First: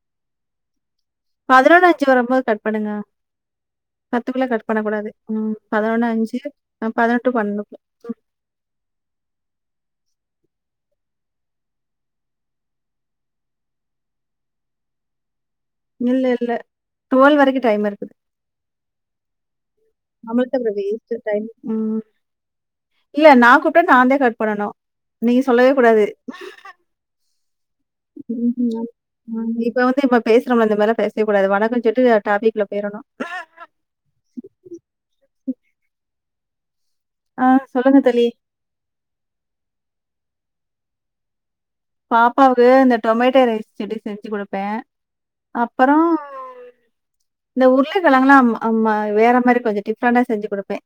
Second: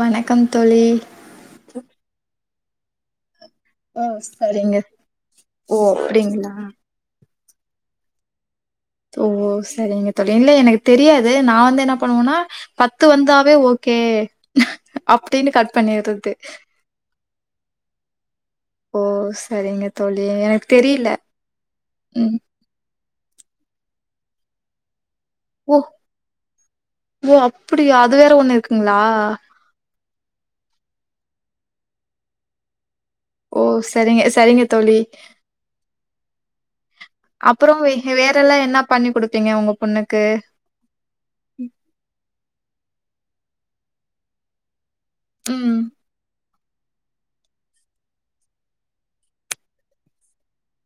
வணக்கம் தோழி பதினொன்னஞ்சு வரும்போ கட் பண்ணுங்க ஓ பத்துக்குள்ள கட் சரிங்க பண்ண கூடாது ம் ஓ பதினொன்னு அஞ்சு அப்டிங்களா ஆ பதினொ டு பண்ணூ ஓ செரிங்க தோழி இல்ல எனக்கு தெரியாது நா வந்து என்ன பண்ணுவோனா பத்து வந்தாவே ஓகே அப் இல்லல்லே டுவல்வ் வரைக்கூ டைம் இருக் ஓ செரிங்கத் நம்மளிட்ட வேஸ்ட்ட் டைம் உம் ம் இல்ல நான் கூப்ட்டா நான்தா கட் பண்ணனு நீ சொல்லவே ஓ கூடாது ஓ அப்டியா அது வேற ஒண்ணு இருக்குங்களா இப்ப வந்து இப்ப பேசுறோம்ல இந்தமேறிலாம் பேசவேக்குடாது வணக்கம்ஞ் சொல்ட்டு டாப்பிக்குள்ள பேயிறனு ஓ சரிங்க சரிங்க ஆ அப்புறோ சொல்லுங்க தோழி. வேற எல்லாம் என்னா பண்ணி குடுப்பீங்க உங்க பொண்ணுக்கு பாப்பாவுக்கு இந்த டொமேட்டோ ரைஸ்செடி செஞ்சு கொடுப்பே ம் அப்பறோ இந்த உருளக்கெழங்கலா அம்மா வேற மாறி கொஞ்சோ டிஃப்ரெண்டா செஞ்சு குடுப்பேன்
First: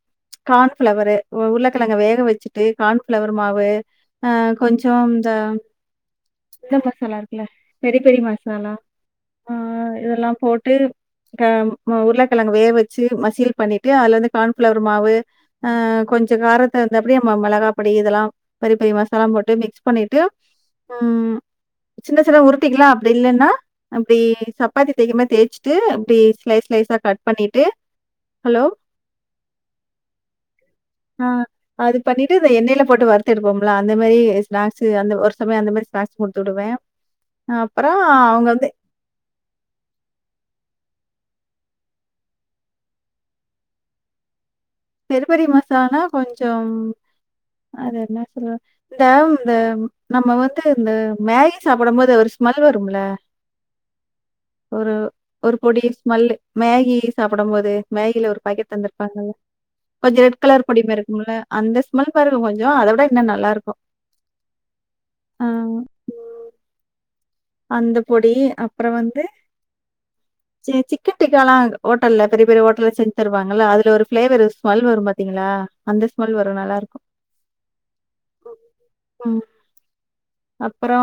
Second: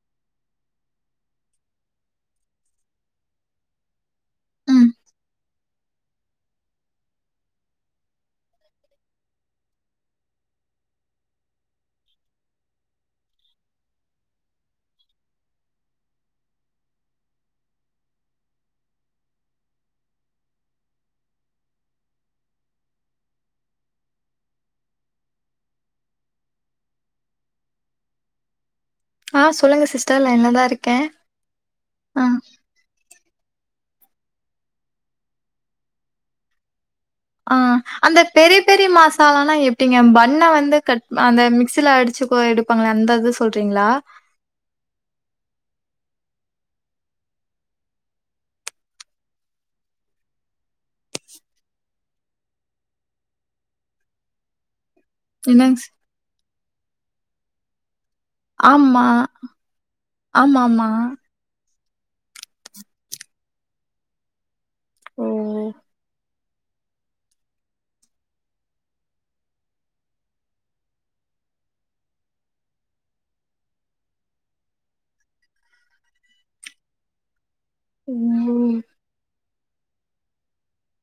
கான்ஃபிளவரு உருளக்கெழங்க வேக வச்சுட்டு கார்ன்ஃபிளவர் மாவு ஆ ம் கொஞ்சோ இந்த இந்த மசாலா இருக்குல்ல பெரி பெரி மசாலா ஆ இதெல்லாம் போட்டு ப உருளக்கெழங்க வேவ வச்சு மசியல் பண்ணிட்டு அதுல வந்து கான்ஃபிளவர் மாவு ஆ கொஞ்சோ காரத்தகுந்தாப்டி நம்ம மேளகாபடி இதெல்லாம் பறிப்பறி மசாலா போட்டு மிக்ஸ் பண்ணிட்டு உம் சின்ன சின்ன உருட்டிக்கலாம் அப்டி இல்லன்னா அப்டி சப்பாத்தி தேக்கமா தேய்ச்சுட்டு அப்டி ஸ்லைஸ்ஸ்லைஸா கட் பண்ணிட்டு ஹலோ ஆ சொல்லுங்க சிஸ்டர் லைனதான் இருக்கே ஆ இருப்போம்லா அந்த மேறி ஸ்நாக்ஸ் அந்த ஒர்த் சமய அந்த மாறி ஸ்நாக்ஸ் குடுத்துடுவே ஆ அந்த பெரி பெரி மசாலனா எப்டிங்க பண்ண வந்து கட் அந்த மிக்சில அடிச்சுகோ எடுப்பாங்களே அந்த இது சொல்றீங்களா பெருப்பறி மசானா கொஞ்சோ அது என்ன சொல்ல இந்த இந்த நம்ம வந்து இந்த மேகி சாப்டோம்போது ஒரு ஸ்மெல் வரும்ல ஒரு ஒரு என்னங் பொடி ஸ் ஸ்மல்லு மேகி டீ சாப்புடும் போது மேகில ஒரு பாக்கெட் ஆமா. தந்திருப்பாங்கள்ள கொஞ்சோ ரெட் கலர் ஆமாமா. பொடிபெருக்கும்ல அந்தஸ் முல் பருகு கொஞ்ச அத விட இன்னு நல்லா இருக்கு ஓ அந்த பொடி அப்றம் வந்து ச்செ சிக்கன் டிக்காலாம் ஹோட்டல்ல பெரிய பெரிய ஹோட்டல்ல செஞ்சு தருவாங்கள அதுல ஒரு பிளேவரு ஸ்மல் வரும் பாத்தீங்களா அந்த ஸ்மல் வரும் நல்லா இருக்கு ம். உம் அப்பறோ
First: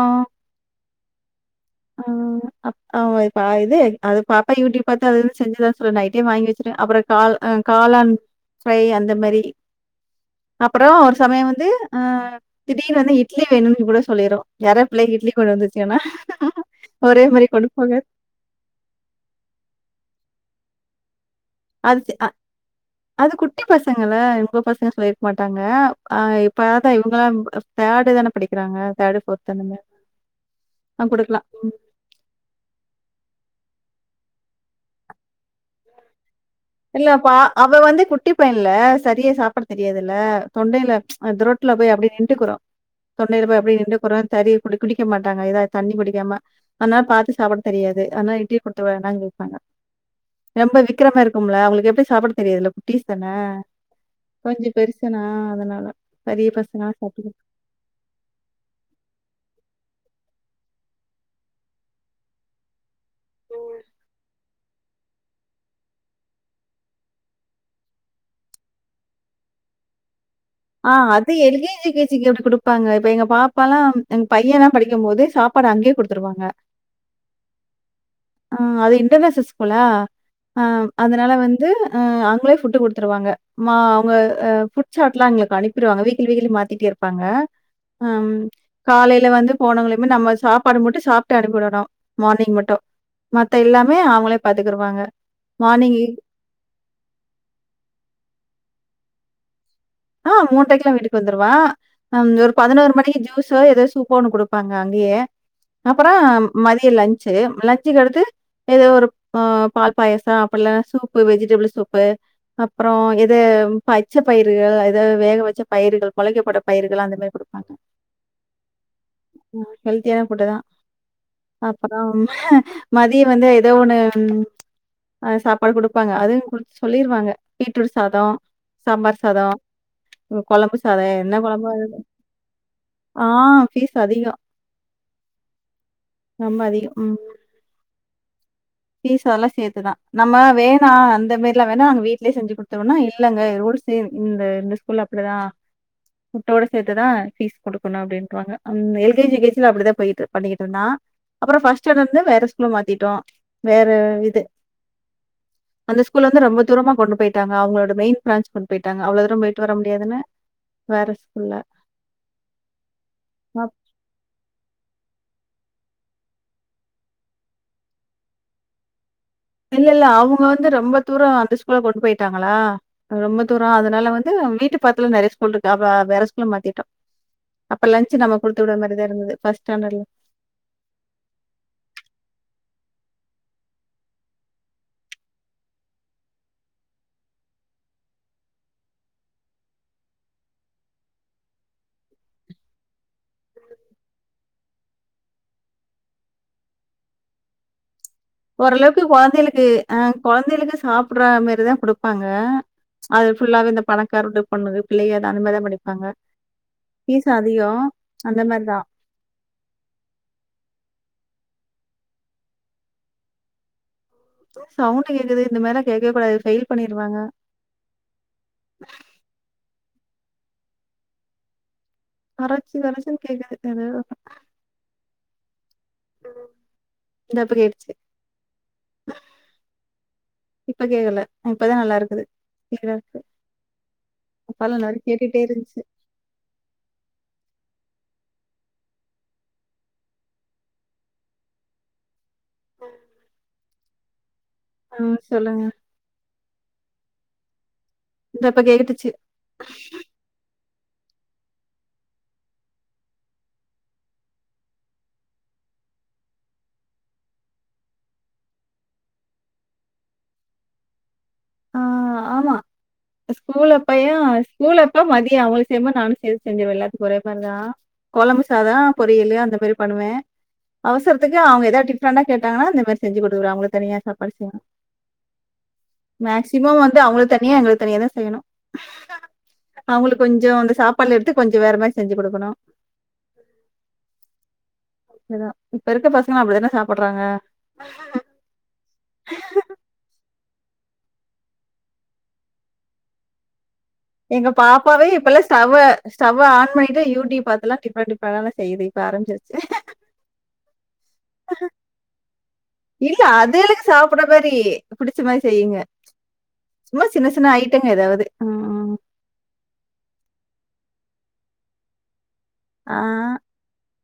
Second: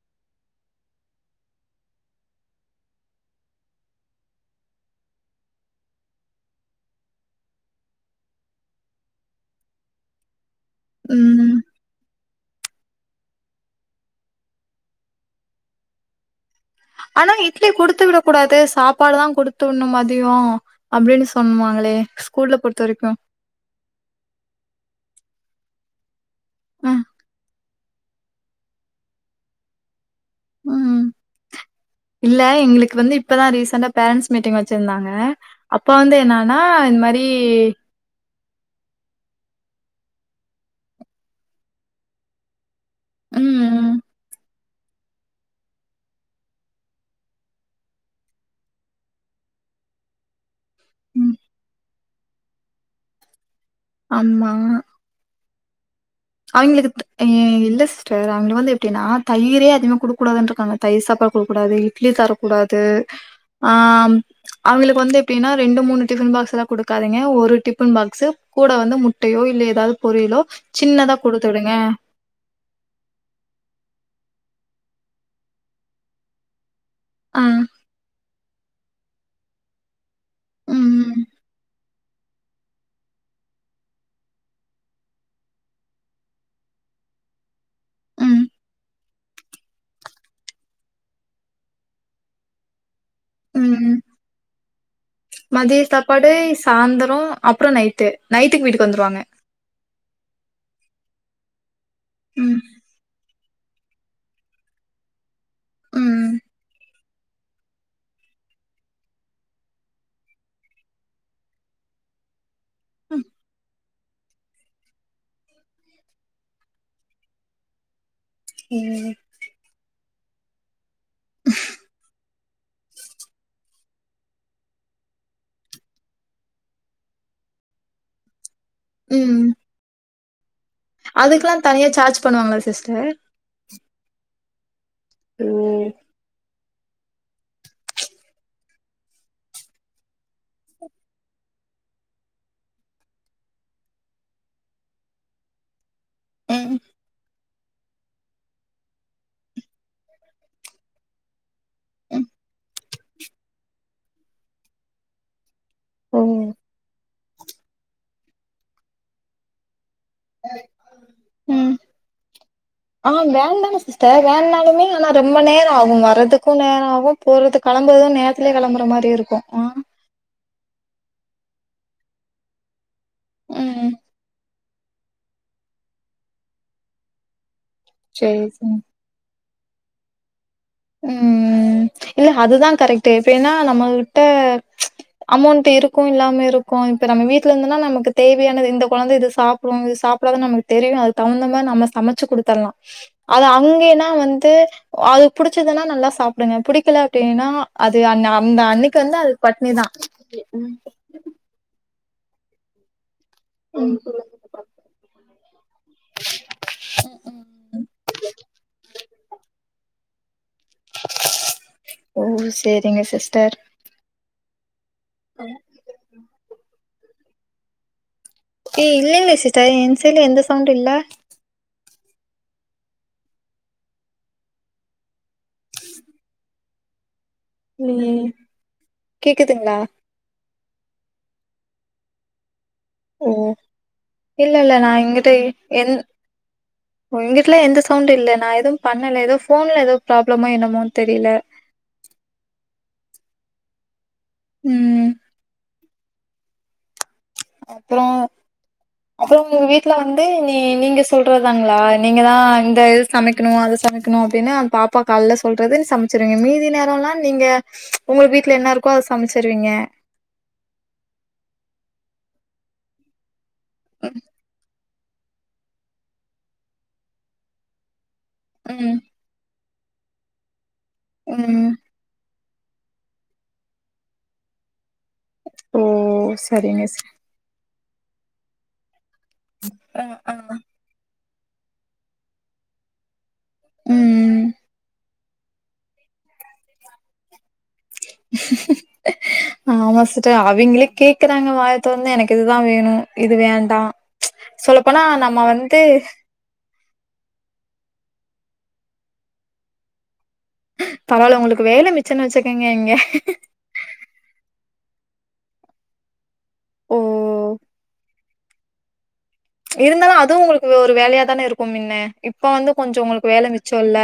அ ம் அ ப இது அது பாப்பா யூடியூப் பாத்து செஞ்சுதா சொன்னா நைட்டே வாங்கி வச்சிச்சிட்டே அப்பறோக் காள் ம் காளான் அந்த மேரி அப்பறம் ஒரு சமயம் ம். வந்து ம் திடீர்னு வந்து இட்லி வேணுனு கூட சொ சொல்லிரு யாராது பிள்ளைங்க இட்லி கொண்டு வந்துருக்கன்னா ஆனா இட்லி குடுத்து விடக் கூடாது சாப்பாடு தான் குடுத்துனு மதியோ அப்டின்னு சொன்னாங்களே அது அ ஸ்கூல்ல பொறுத்த வரைக்கு. அது குட்டி பசங்கல்ல இப்ப பசங்க சொல்லி மாட்டாங்க ஆஹ் இப்ப அ ஆத்தா இவங்களாம் த்தாடு தான படிக்கிறாங்க த்தாடு ஃபோர்த் அந்தமாத் ம் இல்ல எங்ளுக்கு வந்து இப்பதா ரீசண்டா பேரன்ட்ஸ் மீட்டிங் வச்சிர்ந்தாங்க அப்ப வந்து என்ன இல்ல அப்ப ஆ அவ வந்து குட் டி பையன்ல சரியா சாப்பிட தெரியாதுல்ல தொண்டையில த்ரோட்ல போய் அப்படியே நின்ட்டுக்குரூ ம், தொண்டையில போய் அப்டியே ம், நின்ட்டுக்குரூ தரி குடி குடிக்க மாட்டாங்க ஏதாவ்து தண்ணி குடிக்காம அத்னா பாத்து சாப்பிட தெரியாது அத்னா இட்லி குடுத்து வேணா கேப்பாங்க ம். கும்ல அவங்ளுக்கு எப்டி சாப்பிட தெரியாதுல குட்டீஸ் தான கொஞ்சோ பெருசனா அதனால பெரிய பசங்கலாம் அவிங்களுக்குத் சாப்பிட இ ல்ல சிஸ்டர் அவ்ங்க வந்து எப்டின்னா தயிரே அதிக குடுக்கூடாதுன்ருக்காங்க தயிர் சாப்பாடு குடுக்கூடாது இட்லி தரக்கூடாது ஆம் அவ்ங்களுக்கு வந்து எப்டின்னா ரெண்டு மூணு டிஃபன் பாக்ஸ் எல்லா குடுக்காதிங்க ஒரு டிஃபன் பாக்ஸ் கூட வந்து முட்டையோ இல்ல ஏதாவ்து பொரியலோ சின்னதா இப்ப எல் கே குடுத்துடுங்க ஜி, யூ கே ஜி க்கு எப்டி குடுப்பாங்க இப்ப எங்க பாப்பாலா பையன்லா படிக்கும் போது சாப்பாடு அங்கயே குடுத்துருவாங்க ஆஹ் ஆஹ் அது இன்டர்நேஷனல் ஸ்கூலா? ஆஹ் ம் அதனால வந்து அஹ் அவுங்களே ஃபுட்டு குடுத்துருவாங்க மா அவங்க ஃபுட் சாட்லா எங்களுக்கு அனுப்பிடுவாங்க வீக்லி வீக்லி மாத்திட்டே இருப்பாங்க அம் ம் காலையில வந்து போனவங்களையுமே நம்ம சாப்பாடு மட்டு சாப்பிட்டு அனுப்பிடனு மார்னிங் மட்டு உம் மதிய மார்னிங் சாப்பாடு சாந்தரோ அப்புறோ நைட்டு நைட்டுக்கு வீட்டுக்கு வந்துருவாங்க. ஆஹ் மூன்றைக்கெல்லா வீட்டுக்கு வந்துருவா ஆஹ ஒரு ம் பதினோரு மணி ஜூஸ் சோ ஏதோ சூப்பு ஒண்ணு குடுப்பாங்க அங்கேயே அப்புறௌ ம் மதிய லஞ் சு லஞ்சுக்கடுத்து ஏதோ ஒரு அ பால்பாயசோ அப்பல்ல சூப்பு வெஜிடபிள் சூப்பு அப்புறோ இது பச்ச பயிறு வேக வேக வச்ச பயிறுகள் பொளைக்கப்பட்ட பயிறுகள் அந்த மாரி குடுப்பாங்க உம் கேப்புட்டு தா அப்பறம் மதிய வந்து ஏதோ ஒண்ணு ம் ஆஹ் சாப்பாடு குடுப்பாங்க அதும் ஊங்ளுக் சொல்லிருவாங்க பீட்ரூட் சாதோ சாம்பார் ம் சாதோ ஓ குழம்பு சாத என்ன அதுக்கெல்லா குழம்பு அது தனியா சார்ஜ் பண்ணுவாங்களா சிஸ்டர் ஆஹ் பீஸ் இப்பதிகோ உம் ரொம்ப அதிகம் உம் பீஸ் அதெல்லா சேத்துதா நம்ம வேணா அந்த மாரிலா வேணா நாங்க வீட்லயே செஞ்சு குடுத்துருவோன்னா இல்லங்க ரூல்ஸ் இந்த இந்த ஸ்கூல்ல அப்டிதா ஃபுட்டோட ம் சேத்துதா ஃபீஸ் குடுக்கணு அப்டின்ருவாங்க அந் L K G, U K ஜில அப்டிதா போய்ட்டு பண்ணிக்கிட்டுருந்தா அப்புற ஃபஸ்ட் ஸ்டாண்டுலருந்து ம் வேற ஸ்கூல மாத்திட்டோ வேற இது அந்த ஓ ஸ்கூல வந்து ரொம்ப தூரமா கொண்டு போய்ட்டாங்க அவங்களோட மெயின் பிரான்ச் கொண்டு போய்ட்டாங்க அவ்ளோ தூர போய்ட்டு வர முடி உம் ஆஹ் வேன் அப் தான சிஸ்டர் வேன்னாலுமே ரொம்ப நேரோ ஆகு வர்றதுக்கு நேர ஆவும் போறது கெளம்புறது நேரத்துலயே கெளம்புற மாரி இருக் இல்ல இல்ல அவுங்க வந்து ரொம்ப தூரோ அந்த ஸ்கூல கொண்டு போய்ட்டாங்களா ரொம்ப தூரோ ம் அதனால வந்து நம்ம வீட்டு பக்கத்துல நெறய ஸ்கூல்ருக்கு அப்றோ வேற ஸ்கூல்ல மாத்திட்டோ அப்ப லஞ்ச் நம்ம சேரி குடுத்து விட்ற சேரி மாரி தா இருந்துது ஃபஸ்ட் ஸ்டேண்டட்ல உம் இல்ல அதுதா கரெக்ட்டு இப்ப என்னா நம்மகிட்ட ப்ச் அமௌண்ட் இருக்கு இல்லாம இருக்கு இப்ப நம்ம வீட்ல இந்துனா நமக்கு தேவையானது இந்த கொழந்தை இது சாப்புடு இது சாப்படாதுன் நமக்கு தெரியு அதுக் தவுந்தமாரி நாம்ம சமைச்சு குடுத்தர்லா அது அங்கினா வந்து அது புடிச்சுதுன்னா நல்லா சாப்டுங்க புடிக்கல அப்டினா அ ஓரளவுக்கு கொழந்தைளுக்கு அ கொழந்தைகளுக்கு சாப்பட்ற மாரிதா குடுப் பாங்க அது ஃபுல்லாவே இந்த பணக்கார்வீட்டு பொண்ணுக பிள்ளைைக அத அந்த மாரிதா படிப்பாங்க ஃபீஸூ அதிகோ அந்த மார்தா ஓ சேரிங்க சிஸ்டர் [inaudible] சவுண்டு கேக்குது இந்த மாரிலா கேக்கவேகூடாது இது ஃபெயில் பண்ணிருவாங்க ஏ இல்லைங்க சிஸ்டர் என் சைட்ல எந்த சவுண்டு இல்ல கரச்சி கரச்சின் கேக்குது எதோ ஒன்னு இந்தா இப்ப கேட்டுச்சு இல்லயே கேக்குதுங்ளா இப்ப கேக்கல இப்பதா நல்லாருக்குது ஓ இல்லல்ல அப்பல்லா நா எல்லாரு இங்குட்டு கேட்டுட்டே இருந்துச்சு எந் ஓ இங்குட்லா எந்த சவு ண்டு இல்ல நா எதும் பண்ணல எதோ ஃபோன்ல எதோ ப்ராப்ளமோ என்னமோன் தெரில ம் ஆஹ் சொல்லுங்க அ ப்றோ இந்தா இப்ப கேட்டுச்சு அப்புறோ உங்க வீட்ல வந்து நீ நீங்க சொல்றதாங்களா நீங்கதா இந்த இது சமைக்கணு அது சமைக்கணு அப்டினு அந் பாப்பா கால்ல சொல்றது சமைச்சிருவீங்க மீதி நேரோல்லா நீங்க உங்கள்க் வீட்ல என்ன இருக்கோ அதை சமச்சிருவீங்க அ ஆமா ஸ்கூலப்பையா ஸ்கூல் எ ப்போ மதியோ அவுங்குளுக் செய்யும்போ நானு சேத் செஞ்சிருவே எல்லாத்துக்கு ஒரே மார்தா கொழம்பு சாதோ ம் பொரியலு அந்த மாரி பண்ணுவே அவசரத்துக்கு அவுங்க ம் எதா டிப்ஃரண்டா கேட்டாங்கனா அந்த மாரி செஞ்சு குடுக்குற அவுங்களுக் தனியா சாப்பாடு செய்வே ஓ சரிங்க ஸ் அவங்களுக்கு தனியா எங்களுக் தனியாதா செய்யணு ஆ அவுங்குளுக் ஆ கொஞ்ஜோ அந்த சாப்பால்ல எடு த்து கொஞ்ஜோ வேற மாரி செஞ்சு குடுக்கணு உம் ம் [unintelligible] இப்ப இருக்க பசங்கலா அப்டிதான சாப்பட்றாங்க ஆமா சர் து அவிங்களே கேக்குறாங்க வாய தொறந்து எனக்கு இதுதா வேணு இது வேண்டா எங்க சொல்லப்போனா பாப்பாவே இப்பல்லா நம்ம ஸ்டவ்வ வந்து ஸ்டவ்வ ஆன் பண்ணிட்டு யூடியூப் பாத்தெல்லா டிஃப்ரண்ட் டிஃப் ரண்டாலா செய்யுது இப்ப ஆரம்பிச்சிருச்சு பரவால உங்களுக்கு வேல மிச்சன் வெச்சு இல்ல அது இல்ல சாப்பிட மாரி புடிச்ச மாரி செய்யுங்க ஓ சும்மா சின்ன சின்ன ஐட்டங்க எதாவுது ம் ம். இருந்தாலு அதுவு உங்களுக்கு ஒரு வேலையா தான இருக்கு மின்ன இப்ப வந்து கொஞ்சோ ஆ. உங்களுக்கு வேல மிச்ச இல்ல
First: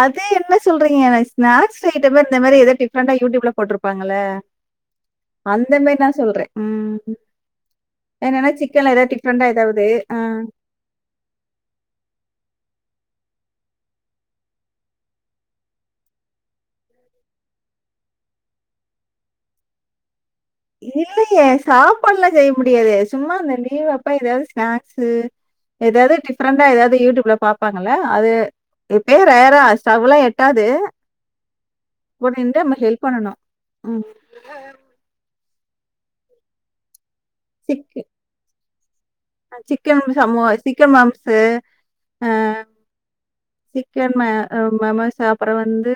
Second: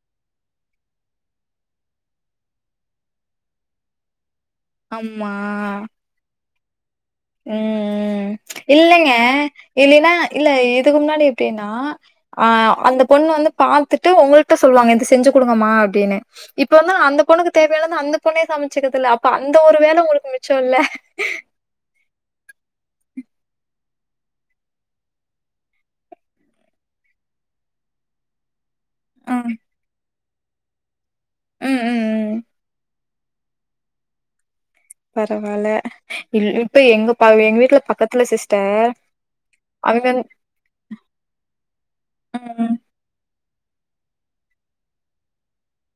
அது என்ன சொல்றிங்க ஸ்நாக்ஸ் ஐட்டலா இந்த மாரி எதோ டிஃப்ரெண்டா யூடியூப்ல போட்ருப்பாங்கல அந்த மேரி நா சொல்றே ம் ம், ம், என்னன்னா சிக்கன்ல இல்லங்க ஏதாவது டிஃபரண்டா ஏதாவது இல்லின்னா அ இல்ல இதுக்கு முன்னாடி எப்டின்னா அ அந்த பொண்ணு வந்து பாத்துட்டு உங்கள்ட்ட சொல்லுவாங்க இது செஞ்சு குடுங்கம்மா அப்டின்னு இப்ப வந்து அந்த பொண்ணுக்கு தேவையானது அந்த பொண்ணே சமைச்சுக்குதுல்ல அப்ப அந்த ஒரு வேல உங்களுக்கு மிச் இல்லையே சாப்பாடுலா செய் முடியாது சும்மா அந்த லீவ் அப்ப எதாவது ஸ்நாக்ஸு எதாவது டிஃப்ரெண்டா எதாவது யூடியூப்ல பாப்பாங்கல்ல அது எப்பயோ ஆ ம் ரேரா ஸ்டவ்லா எ ட்டாது ம் கூட ம் நிண்டு நம்ம ஹெல்ப் பண்ணணு, ம் பரவால்ல இல் இப்ப எங்க பாவ எங்க வீட்ல பக்கத்துல சிஸ் டர் அ சிக்கன் சமோ சிக்கன் மாம்ஸ்சு அ ம் சிக்கன் ம அ மமோஸ் அப்பறோ வந்து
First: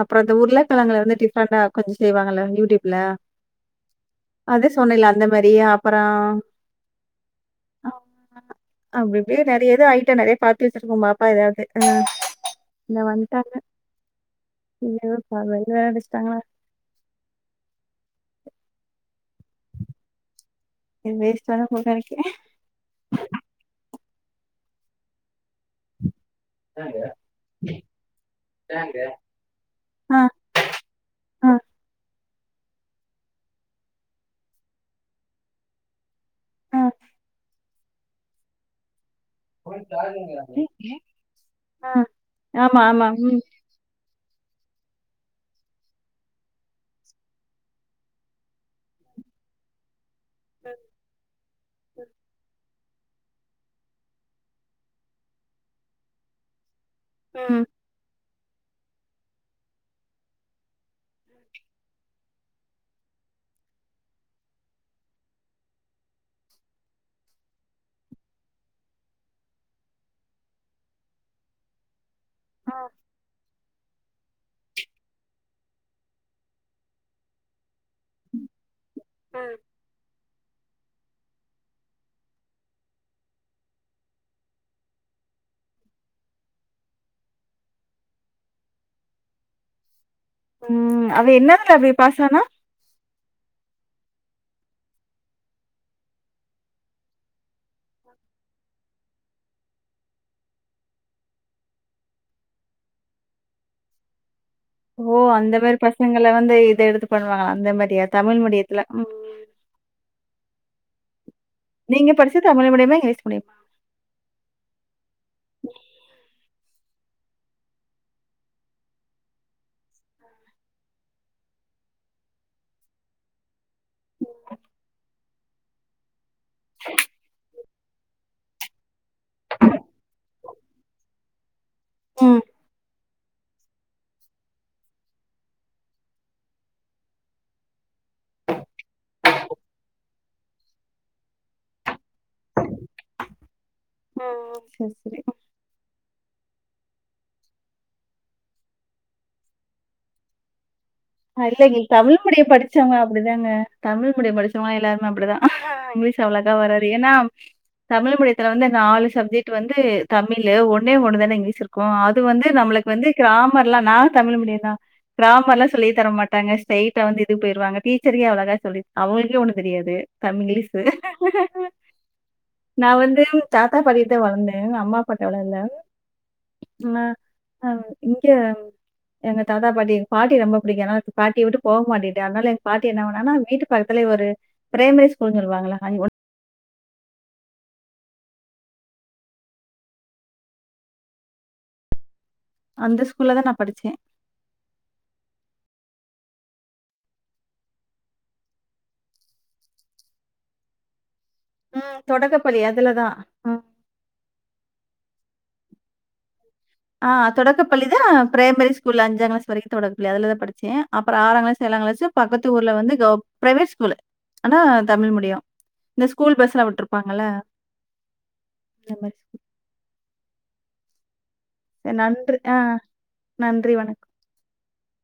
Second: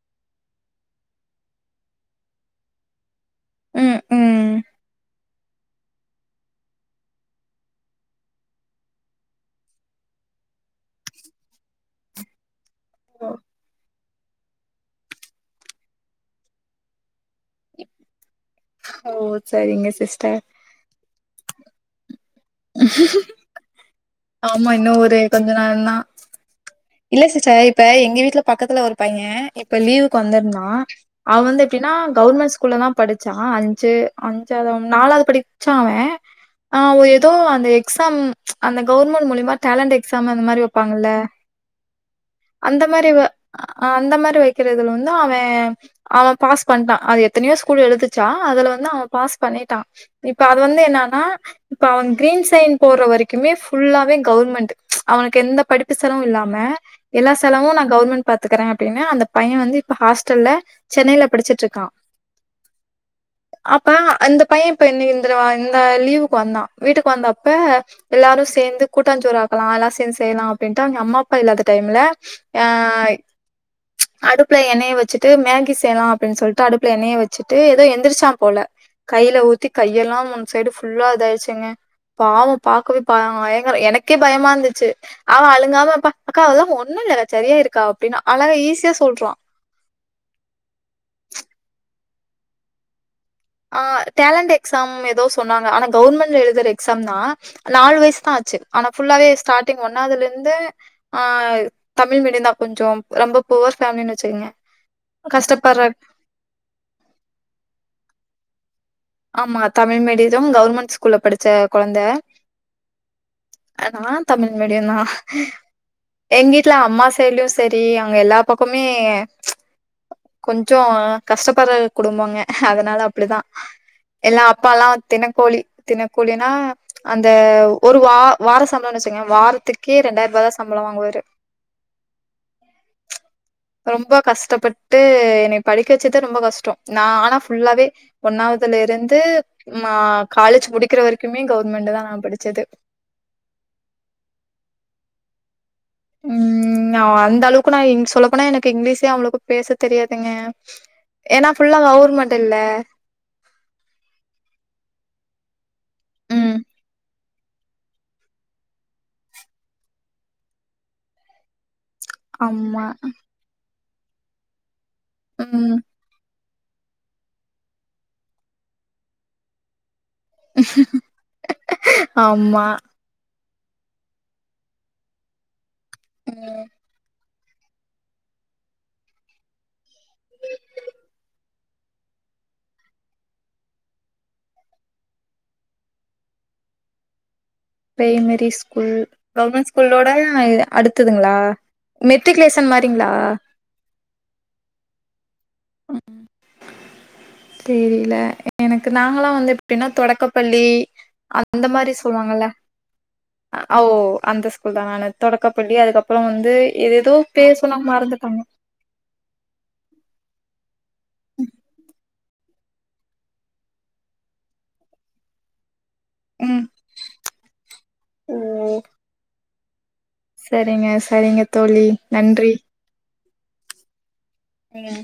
அப்பறோ இந்த உருளக் கெழங்குல வந்து டிஃப்ரெண்டா கொஞ்சோ செய்வாங்கல்ல யூடியூப்ல ம் ம் அதே சொன்னேல அந்த மாரி அ ப்றோ அப்டி இப்டி நெறைய இது ஐட்ட நெறைய பாத்து வச்சிருக்கு பாப் அ எதயாவ்து ம் இந்தா வந்த்ட்டாங்க இல்லபா வேற அடிச்சிட்டாங்ளா ஓ சரிங்க சிஸ்டர் இ வேஸ்டான [unintelligible] ஆமா இன்னு ஒரே கொஞ்ச நேர தா இல்ல சிஸ்டர் இப்ப எங்க வீட்ல பக்கத்துல ஒரு பைய இப்ப லீவுக்கு ஆ, வந்திருந்தா அவ ஆ, வந்து எப்டின்னா கவுர்ண்மண்ட் ஸ் ஸ்கூல்ல தா படிச்சா அஞ்சு அஞ்சாவுதா நாலாவது படிச்சா ஆ, அவ ஏதோ அந்த எக்சாம் அந்த கவர்ண்மென் மூலமா டேலண்ட் எக்ஸாம் அந்த மாரி ம். வப்பாங்கல்ல ஆ. ஆமா, அந்த ஆமா. மாரி அவ ம், அ அந்த மாரி வைக்கிறதுல வந்து அவன் அவ பாஸ் பண்ட்டா அது எத்தனையோ ஸ்கூல் எழுதுச்சா அதுல வந்து அவ பாஸ் பண்ணிட்டா இப்ப அது வந்து என்னன்னா இப்ப அவன் கிரீன் சைன் போற வரைக்குமே ஃபுல்லாவே கவர்மெண்ட் அவனுக்கு எந்த படிப்பு செலவு இல்லாம ம எல்லா ம், செலவு நா கவர்மெண்ட் பாத்துக்கறே அப்படின்னு அந்த பைய வந்து இப்ப ஹாஸ்டல்ல சென்னைல படிச்சிட்டு இருக்கா அப்ப அந்த பைய இப்ப இந்ரவ இந்த லீவுக்கு வந்தா வீட்டுக்கு வந்தப்ப எல்லாரு சேந்து கூட்டாஞ்சோறு ஆக்கலா எல்லா சேந்து செய்யலா அப்டின்ட்டு அவிங்க அம்மா இல்லாத டைம்ல ஆஹ் அடுப்புல எண்ணெய வச்சுட்டு மேகி செய்யலா அப்டின்னு சொல்லிட்டு அடுப்புல எண்ணெய வச்சிட்டு ஏதோ எந்திரிச்சா போல கைல ம், ஊத்தி கையெல்லா மு ஒரு சைடு ஃபுல்லா இதாயிடுச்சுங்க பாவ பாக்கவே ப பயங்கர எனக்கே பயமா இருந்துச்சு அவ அழுங்காமப்பா அக்கா அதெல்லா ஒண்ணு இல்லக்கா சரியா ஆயிருக்கா அப்டின்னு அழகா ஈஸியா சொல்றா உம் அவ என்னதுல அப்டி பாஸ் ஆனா ஆஹ் டேலண்ட் எக்ஸாம் ஏதோ சொன்னாங்க ஆனா கவர்மெண்ட்ல எழுதுற எக்ஸாம் தா நாலு வயசு தா ஆச்சு ஆனா ஃபுல்லாவே ஸ்டார்டிங் ஒன்னாதுல இருந்து ஆஹ் தமிழ் மீடியந்தா கொஞ்ச ரொம்ப புவர் ஃபேமிலின்னு வச்சுக்குங்க ஓ அந்த மாரி பசங்கள வந்து இத எடுத்து பண்ணுவாங்க அந்த மாரியா தமிழ் மீடிய ஆமா தமிழ் மீடியம் கவர்மெண்ட் ஸ்கூல்ல படிச்ச கொழந்த நீங்க படிச்சது தமிழ் மீடியமா? இங்கிலீஷ் மீடியமா? நா தமிழ் மீடியந்தா எங்க வீட்டுல அம்மா சடுலயு சரி அங்க எல்லா பக்கமே கொஞ்ச கஷ்டப்படற குடும்பங்க அதனால அப்டிதா எல்லா அப்பாலா தினக்கூலி தினக் கூலினா அந்த ஒரு வா வாரஸ் சம்பளம்னு வச்சுக்கங்களே வாரத்துக்கே ரெண்டாயிர் ரூபா தா சம்பள வாங்குவாரு ம். ரொம்ப கஷ்டப்பட்டு என்னைய படிக்க வச்சதே ரொம்ப கஷ்ட நா ஆனா ஃபுல்லாவே ஒன்னாவது துல இருந்து மா காலேஜ் முடிக்கிற வரைக்குமே கவர்மெண்ட்டு தா நா படிச்சது ஆஹ் சரி சரி உம் அ அந்த அளவுக்கு நா ங்க சொல்லப் போனா எனக்கு இங்கிலீஷே அவ்ளோக்கு பேச தெரியாதுங்க அ ஏன்னா ஃபுல்லா இல்லைங்க தமிழ் கவுர்மெண்ட் மீடியம் இல்ல படிச்சவங்க அப்பிடிதாங்க தமிழ் மீடியம் படிச்சவங்க எல்லாரு அப்பிடிதா ஹ இங்கிலீஷ் அவ்ளக்கா வராது ஏன்னா தமிழ் மீடியத்துல வந்து நாலு சப்ஜெக்ட் வந்து தமிழு ஒன்னே ஒண்ணு தானே இங்கிலீஷ் இருக்கு க்கு அது வந்து ஆமா நம்மளுக்கு வந்து கிராமர் ல்ல நானுந் தமிழ் மீடியந்தா க்ராமர்ல்லா ம் ண்ண மாட்டாங்க ஸ்ட்ரெய்ட்டா வந்து இதுக் போயிருவாங்க டீச்சரே அவ்ளோ அழகா சொல்லி அவுங்களுக்கே ஒன்னுந் தெரியாது தம்ங்கிலீஷ்சு ஆமா நா வந்து தாத்தா பாட்டிட்ட வளர்ந்தே அம்மா அப்பாட்ட வளர்ல ம் நா ஆஹ் இங்க எங்க தாத்தா பாட்டி பாட்டி ரொம்ப புடிக்கோ அனால பாட்டிய விட்டு போக மாட்டேன்ட்டே அதனால எங்க பாட்டி என்ன பண்ணாங்கன்னா வீட்டு பக்கத்துலயே ஒரு பிரைமரி ஸ்கூல்ன்னு சொல்லுவாங்கல்ல அங்க ஒன் பிரைமரி ஸ்கூல் கவர்மெண்ட் ஸ்கூலோட அடுத்ததுங்களா மெத் மெட்ரிகுலேசன் அந்த மாரிங்களா ஸ்கூல்ல தான் நான் படிச்சேன். உம் தெரியலே எனக்கு நாங்கெல்லா வந்து எப்டின்னா தொடக்கப்பள்ளி அந்த ம். மாதிரி சொல்லுவாங்கல்ல தொடக்கப்பள்ளி அதுல தான். ம். அ ஓ அந்த ஸ்கூல் தா நானு தொடக்கப்பள்ளி அதுக்கப்புறோ வந்து ஏதேதோ ஆஹ் பேர் தொடக்கப்பள்ளி சொன்னாங்க தா மறந்துட்டாங்க பிரைமரி ஸ்கூல்ல அஞ்சாம் கிளாஸ் வரைக்கும் தொடக்கா அதுலதா படிச்சேன் அப்புறோ ஆறாங் க்ளாஸ் ஏழாங் க்ளாஸ்சு பக்கத்து ஊர்ல வந்து கவுர் ப்ரைவேட் ஸ்கூலு ஆனா தமிழ் மீடியம் இந்த ஸ்கூல் பஸ்லா ம் விட்டுருப்பாங்கல்ல அந்த மாரி ஸ்கூல் சேரிங்க சேரிங்கத் தோழி நன்றி நன்றி வணக்கம் ஏங்க